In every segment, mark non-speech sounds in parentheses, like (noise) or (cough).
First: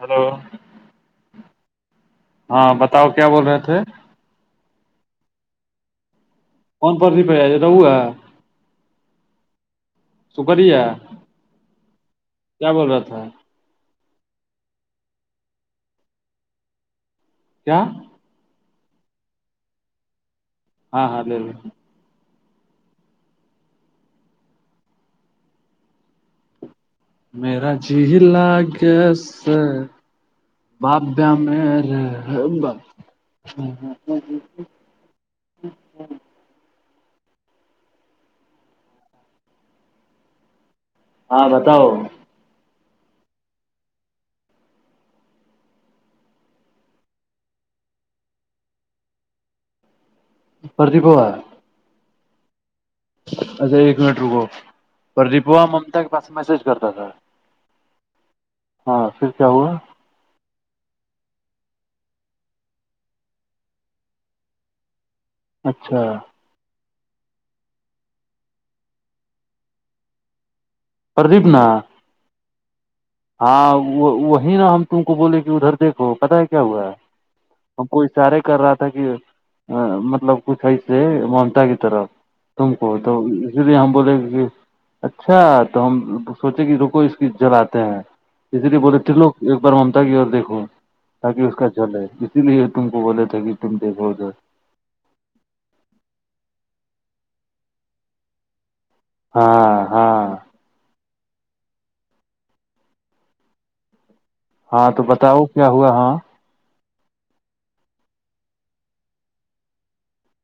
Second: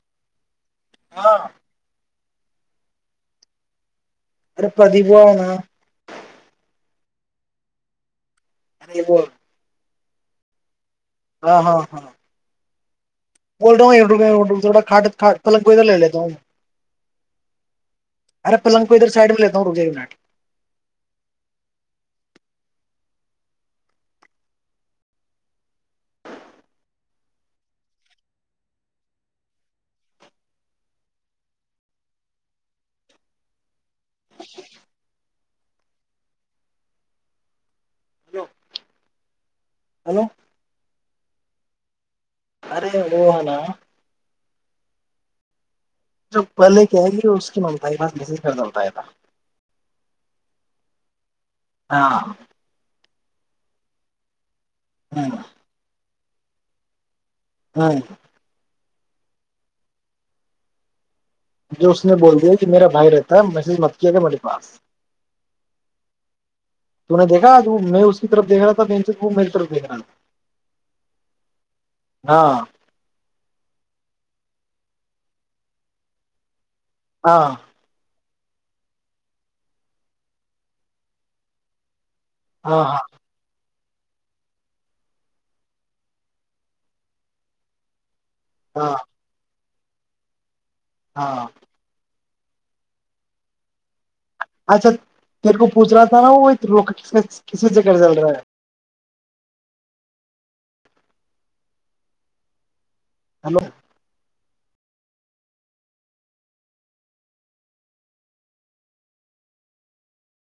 hello ہاں ہاں بتاؤ کیا بول رہے تھے اور پرتیبونا کون پرتی پڑا وہ ہے اے وہ سپری ہے ہاں ہاں ہاں کیا بول رہا تھا بول رہا ہوں پنگ کو ادھر لے لیتا ہوں کیا ارے پلنگ کو ادھر سائڈ میں لیتا ہوں روکے باٹ ہاں ہاں لے لیں ما جی ہ لا گیا سے باپ مے جی جیٹ ہچ ہیلو ہلو ہاں بتاؤ ارے وہو ہ نا (unintelligible) جب پہلے کہے گی اس کی ممتا کی بس بز پ ملتا ہے تھا پردپوا (unintelligible) ہاں اچھا ایک منٹ رکو ہ پردپوا ممتاک (unintelligible) ہاں ہاں پھر کیا ہوا جو اس نے بول دیا کہ میرا بھائی رہتا ہے مس مت کیا گ میرے پاس اچھا تو نے دیکھا میں اس کی طرف دیکھ رہا تھا بینچز وہ میری طرف دیکھ رہا تھا پردیپ نا ہاں ہاں وہ وہی نا ہم تم کو بولے کہ ادھر دیکھو پتا ہے کیا ہوا ہے ہاں ہم کوئی چارے کر رہا تھا کہ مطلب کچھ ہے سے ممتا کی طرف تم ہاں کو ہاں تو جی ہم بولے کہ اچھا تو ہم سوچے کہ رکو اس کی جلاتے ہیں اسری بول ہاں تھ لو پر منتا کی اور دیکھو تاکہ ہاں اس کا جول ہے اس لیے تم کو بولے تھ کہ تم دیکھوؤ جائے اچھا میر کو پوچھ رہا تھا نا وہ ر کس سے گ چل رہا ہے ہاں ہاں ہیلو (unintelligible) ہاں تو بتاؤ کیا ہوا ہاں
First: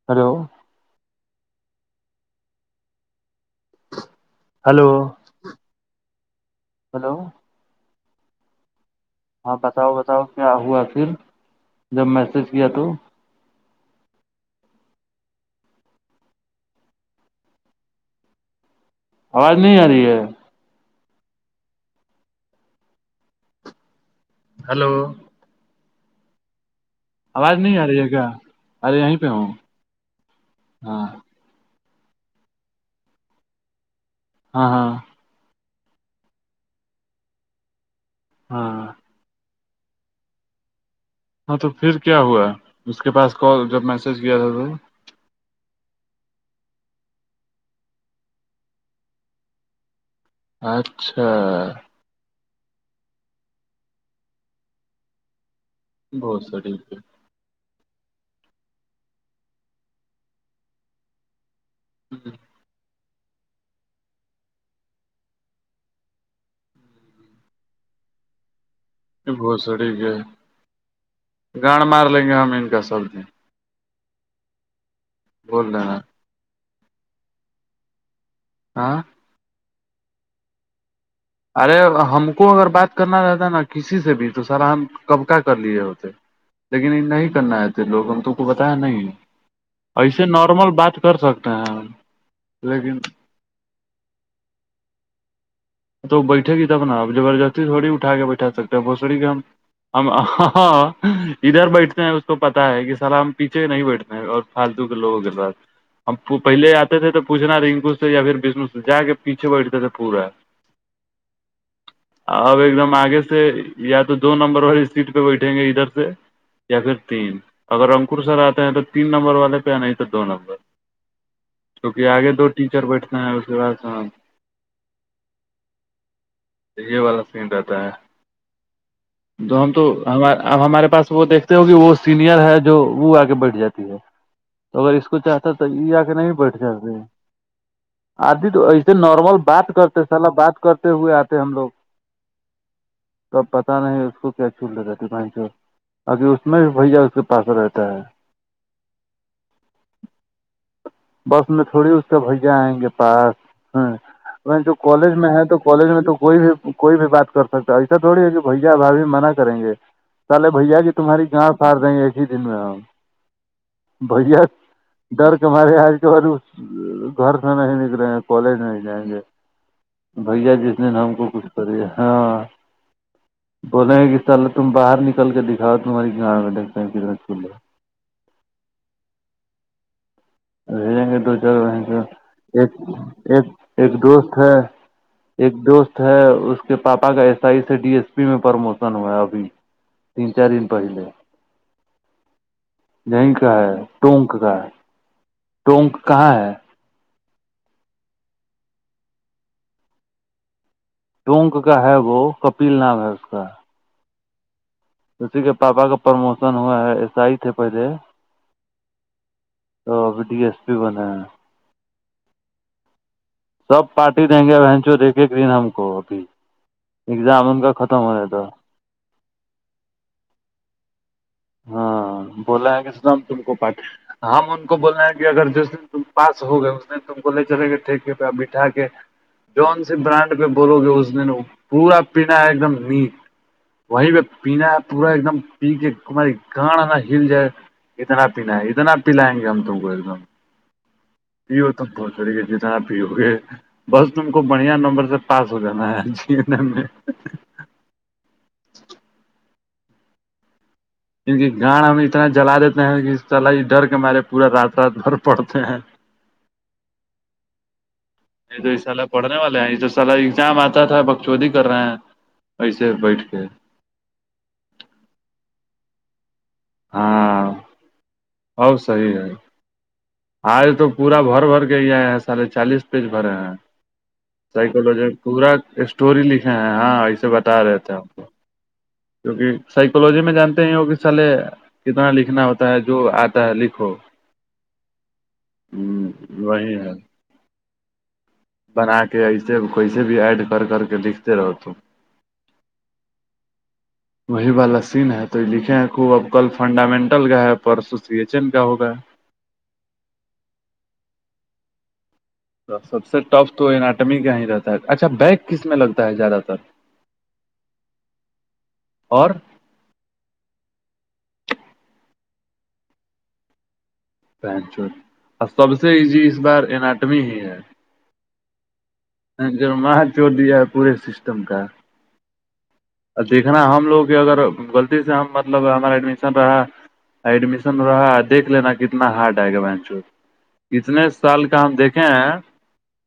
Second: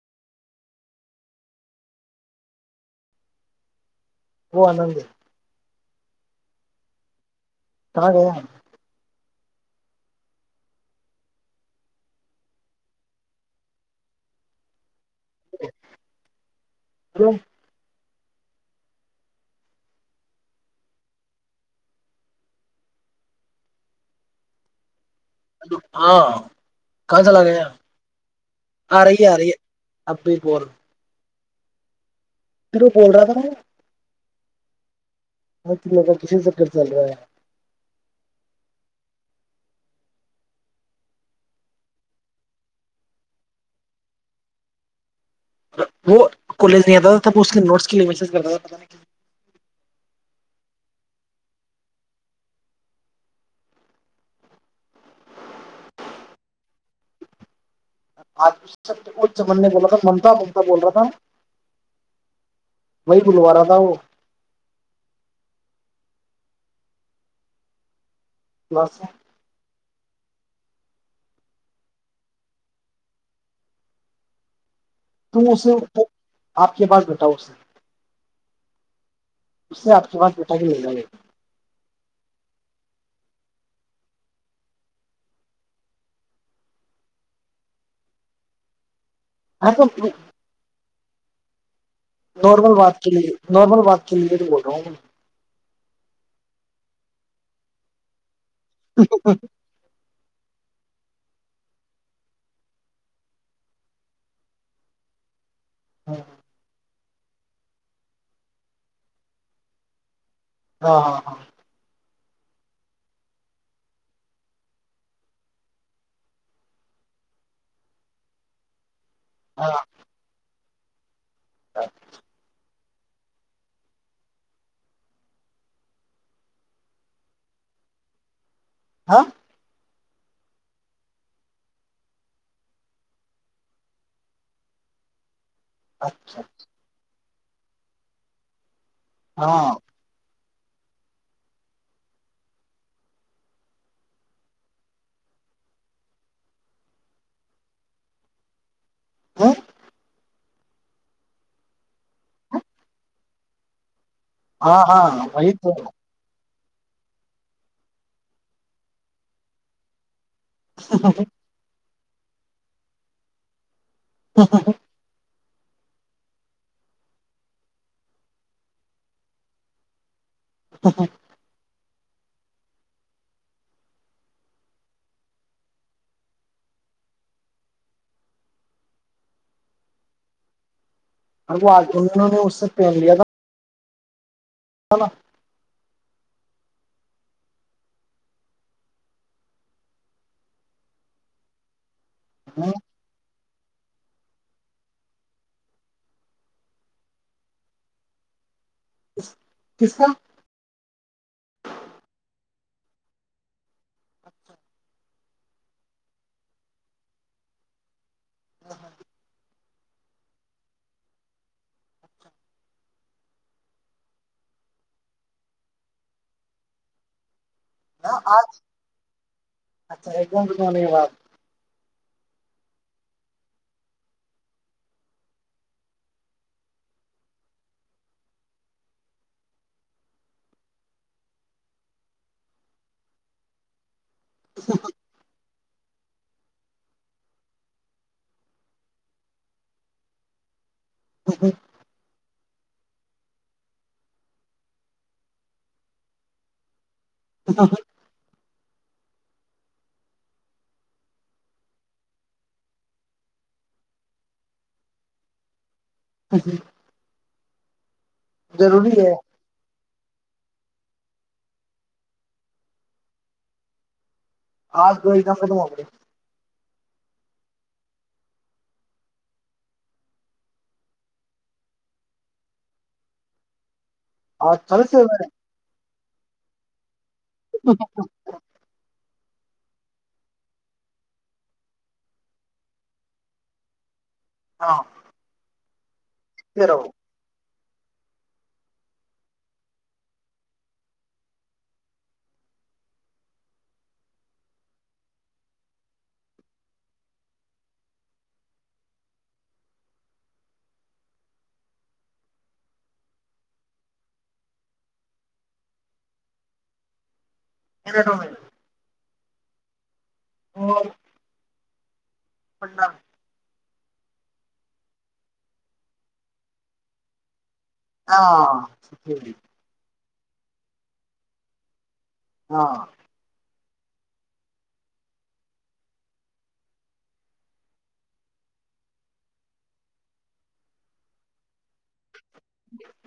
ہلو وہ ہلو آنند ہے (unintelligible) ہلو س رہے (unintelligible) ہاں بتاؤ بتاؤ کیا ہوا پھر جب میسج کیا تو ہ (inaudible) آواز نہیں آ رہی ہے ہلو ہاں کہاں چلا آواز گیا نہیں آ رہی ہے کیا ارے آ یہیں رہی پہ ہے آ ہوں رہی ہے اب بھی ہاں تو بول رہا تھا ہاں ہاں ہاں ت مگ کا کسی چکر چل رہا ہے ہاں ہاں تو پھر کیا ہوا ہے اسس کے پاس کال جب میسج کیا تھا تو وہ کالج نہیں آتا تھا تب اس کے نوٹس کے لیے می کرتا تھا پ اچھا بہت سٹیک ہے آج کو جمن نے بولا تھا ممتا ممتا بول رہا تھا ہ وہی گوارہ تھا وہ بس گھسڑی کے گاڑ مار لیں گے ہم ان کا سب د توس دینا آپ کے پاس بتاؤ اسر ہاں اس سے آپ کے پاس بیٹا کے مل جائے گ ارے ہم کو اگر بات کرنا رہتا نا کسی سے بھی تو سارا ہم کب کا کر لیے ہوتے لیکن ان نہیں کرنا ہےتے لوگ ہم تو کو بتایا نہیں جا تو ایسے نارمل بات کر سکتے ہیں نارمل وات لیکن کے لیے نارمل وات کے لیے تو بول رہا ہوں تو بیٹھے گ تب ن آپ زبردستی تھوی اٹھا کے بیٹھے اٹھا سکتا بوسڑی کا ہم ہاں ادھر بیٹھتے ہیں اس کو پتا ہے کہ سلام پیچھے نہیں بیٹھتے ہیں اور فالتو کے لوگ گر رہا اب وہ پہلے آتا تھے تو پوچنا رنکو سے یا پھرشنو سے ج کے پیھے بیٹھتے تھے پورا ہاں ہاں ہاں اب ایک دم آگے سے یا تو دو نمبر والی سیٹ پہ بیٹھیں گے ادھر سے یا پھر تین اگر رپور سر آتے ہیں تو تین نمبر والے ہاں پہ ہاں آ نہیں سر دو نمبر کیکہ آگے دو چر بیٹھنا ہے اس کے بعد سے تو یہ والا سین رہتا ہے ہاں جن تو ہم اب ہمارے پاس وہ دیکھتے ہو کہ وہ سینئر ہے جو وہ آ کے بیٹھ جاتی ہے تو اگر اس کو چاہ ا تو یہ آ کے نہیں اچھا بیٹھ جتے آدھی تو نارمل بات ہاں کرتے مطلب بات کرتے ہوئے آتے ہم لوگ کب پتا نہیں اس کو کیا چھو لی رہتے بن چ اق اس میں بھی بھیا اس کے پاس رہتا ہے ہ بس میں تھوڑی اس کا بھیا آئیں گے پاس ہ وہ جو ہاں کالج ہاں میں ہے وہی تو کالج میں تو کوئی بھی کوئی بھی بات کر سکتا ایسا تھوڑی ہے کہ بھیا بھ بھیھی منع کریں گے چلے بھیا ج تمہاری گاں پارے ہیں ج دن میں ہ بڑیا درد مارے آ اس کے بعد گھر سے نہیں نکلیں گے کالج نہیں جائیں گے بھیا جس نے ہم کو کچھ کرے ہاں بولیں کہ چل تم باہر نکل کے دکھاؤ تمہاری گ ڈکتے ہیں کنا چا رہ جیں گے دو چار اور وہ وہن آج انہوں نے اس سے ایک پین لیا ایک ایک دوست ہ ایک دوست ہے اس کے پاپا کا ایس آئی سے ڈی ایس پی میں پرموشن ہوا ابھی تین چار دن پہلے ہاں یہیں کا ہے ٹونک کا ہے ٹونک کہاں ہے ک کس کا ٹونک کا ہے وہ کپل نام ہے اس کا کا اسی کے پاپا کا پرموشن ہوا ہے ایس آئی تھے پہلے تو اب ڈی ایس پی بنے ہیں سب پارٹی دیں گے بہن چوں دیکھے گن ہم کو ابھی ایگزام ان کا ختم ن ہونے دو آج اچھا ایکتنا نہیں ہو ہاں بوللا ہے کہ اس ہم ت کو پ ہم ان کو بولے ہیں کہ اگر جس دن ت پاس ہو گئے اس دن تم کو لے چلیں گے ٹھیکے پہ بٹھا کے جون سی برانڈ پہ بولو گے اس دن پورا پینا ہے ایک دم نٹ وہیں پ پینینا پورا ایک دم ٹھیک کمہاری کان ہے نا ہل جائے اتنا پینا ہے اتنا پلائیں گے ہم تو وہ ایک دم ا ہو تمپت تھوڑی جتنا پ ہوگے بس تم کو بڑھیا نمبر سے پاس ہو جانا ہے جیتنے میں اسا س (inaudible) کیونکہ گاڑ ہم اتنا جلا دیتے ہیں کہ طل ہی ڈر کے ہمارے پورا رات رات بھر پڑتے ہیں ج جی (unintelligible) یہ تو سالا پڑھنے والے ہیں یہ تو سال ایگزام آتا تا تھا بک چودی کر رہے ہیں ایسے بیٹھ کے (unintelligible) آج دوئی د خ موکے (unintelligible) ہاں (unintelligible) ہؤ صی ہے (unintelligible) آج تو پورا بھر بھر کے ہی آئے ہیں ساھے چالیس پیج بھرے ہیں آج کل سائکوج سے کبرات اسٹور ل ہاں ہاں (unintelligible) بتا رہے تھے ہم (unintelligible) کیونکہ سائیکولوجی میں جانتے ہی ہو کہ سالے کتنا لکھنا ہوتا ہے جو آتا ہے لکھو ہاں (unintelligible) ہوں (unintelligible) وہی تیرہ ہے (unintelligible) بنا کے ایسے کوئی سے بھی ایڈ کر کر کے لکھتے رہو تو وہی والا سین ہے تو یہ لکھے ہیں خوب اب کل فنڈامنٹل کا ہے پرسوسیشن کا ہوگا ہے سب سے ٹف تو اٹمی کہ ہی رہتا ہے اچھا بیک کس میں لگتا ہے زیادہ تر نہیںٹ میں (unintelligible) اور (unintelligible) اور (unintelligible) اللہ (inaudible) پنچ اور سب سے ایزی اس بار اٹمی ہی ہے (unintelligible) ہ (unintelligible) ہ جر (unintelligible) جو دیا ہے پورے سسٹم کا (unintelligible) ہاں (unintelligible) دیکھنا ہم لوگ کے اگر غلطی سے ہم مطلب ہمارا ایڈمیشن رہا ایڈمیشن رہا دیکھ لینا کتنا ہارڈ آئے گا بینچو کتنے سال کا ہم دیکھیں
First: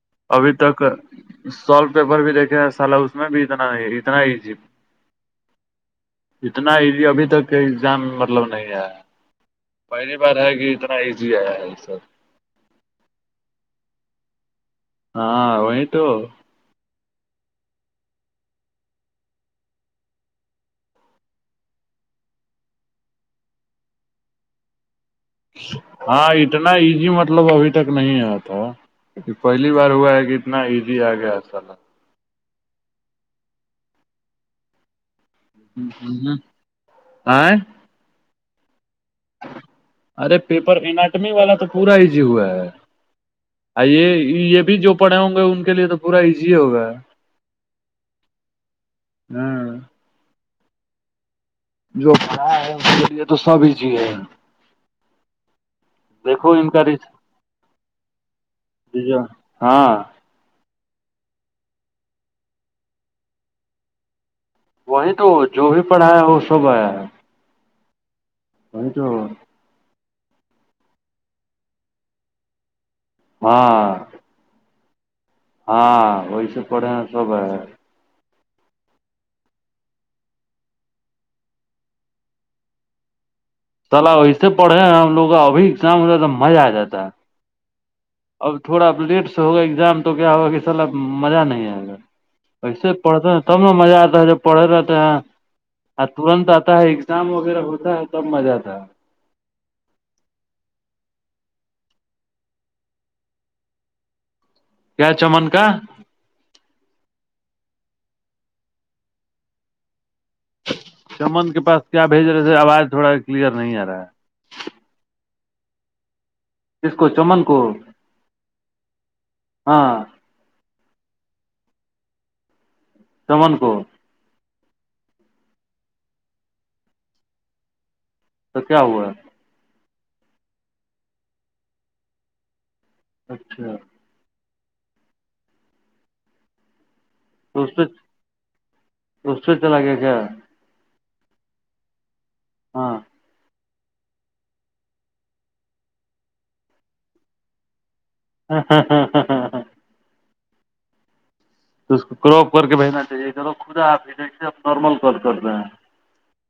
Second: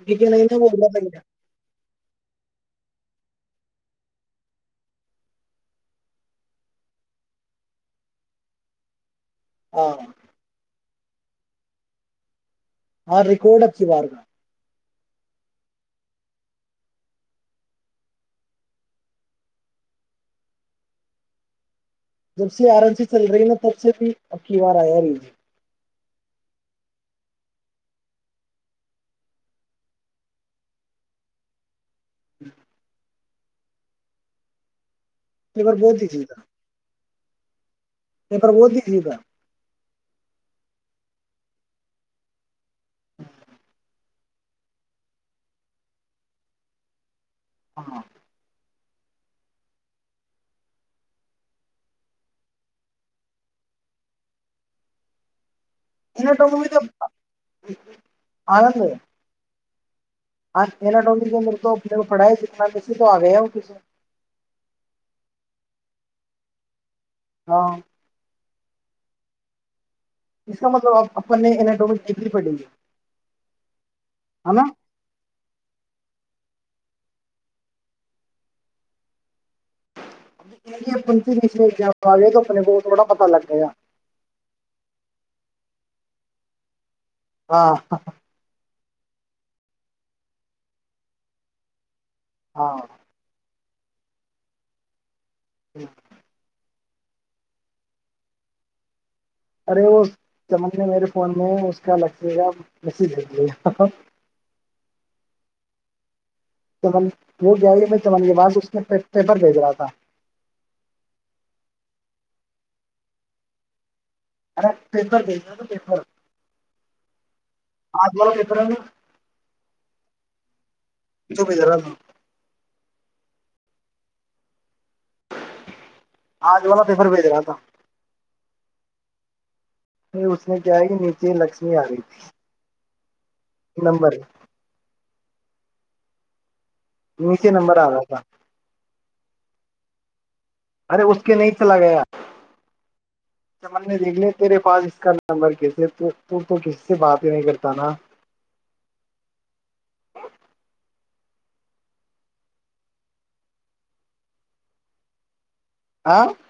ٹھیک نہیں تھا وہ انا نہیں تھا (unintelligible) سالو پیپر بھی دیکھیں سالا اس میں بھی اتنا نہیں اتنا ایزی (unintelligible) اتنا ہی ابھی تک ایگزام مطلب نہیں ہےیا تھا (unintelligible) ہاں پہلی بار ہے گی تو (unintelligible) اتنا ایزی آیا ہے سر (unintelligible) ہاں ریکارڈ اچھی بار کاار ہاں وہیں تو جب سے آرام سے چل رہی نا تب سے بھی اب کی بار آیا بھی ہاں اتنا ایزی مطلب ابھی تک نہیں آیا تھا پہلی بار ہوا ہے کہ اتنا ایزی آ گیا سل ہی (inaudible) ایک بار بہ چ تھا (unintelligible) آ (unintelligible) نہیں پر بوت بھی س تھا (unintelligible) ارے پیپر اٹمی والا تو پورا ایزی ہوا ہے یہ یہ بھی جو پڑھے ہوں گے ان کے لیے تو پورا ایزی ہوگا ہے ہ (inaudible) ہاں جو پھا ہے اس کے لیئے تو سب ہی چیے ہیں اٹ م آندے ہاں ما ڈٹوکری کہ میرے تو اپنے پڑھا ہے جتنا کیسے تو آ گیا ہو کسے وہی تو جو بھی پڑھایا وہ سب آیا ہے ہاں نہیں تو اس کا مطلب آپ اپنے اٹو میں دیکھنی پڑیں گی ہاں ہاں وہی سے پڑھے ہیں سب ہے ے اپن ج آ گے تو اپنے بہت تھوڑا پتا لگا سلا ویسے پڑھے ہیں ہم لوگ آب وہیزام ہوتا تھا مزہ آ جاتا ہے ہ ہاں اب تھوڑا اب لیٹ سے ہوگا ایگزام تو کیا ہوگا کہ سر اب مزہ نہیں آئے گا ہاں ایسے پڑھتے ہیں تب میں مزہ آتا ہے جب پڑے رہتے ہیں آ تورنت ایگزام وغیرہ ہوتا ہے سب ا جاتا ہے ارے وہ چمندنے میرے فون میں اس کا لگے گا میسیجے کیا چمن کا وہ گیا میں تمن بات اس نے پیپر بھیج رہا تھا چمن کے پاس کیا بھیج رہے تھے آواز تھوڑا کلیئر نہیں آ رہا ہے ار پپر د پپر جس کو چمن کو پیپر ہے نا ہاں جو بھی ج رہا ن سمن کو آج والا پیفر بھیج رہا تھا تو کیا ہوا پ اس میں کیا ہے کہ نیچے لکشمی آ رہی تھی اچھا نمبر نیچے اس نمبر آ رہا تھا اس چ لگے کیا ارے اس کے نہیں چلا گیا ہاں چمن نے دیکھ لے تیرے پاس اس کا نمبر کیسے تو کسی سے بات ہی نہیں کرتا نا ہاں ہاں ہاں ہاں ہاں ہاں تو اس کو کراپ کر کے بھیجنا چاہیے خدا آپ بھیجےپ نارمل ک کرتے ہیں آاں (inaudible)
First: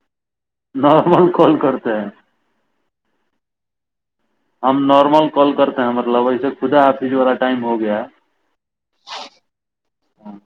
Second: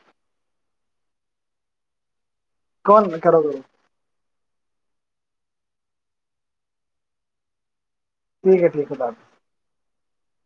نارمل کال کرتے ہیں کون کرا ت ہم نارمل کال کرتے ہیں مطلب ایسے خدا آفس والا ٹائم ہو گیا ٹھیک ہے ٹھیک ہے ب ہاں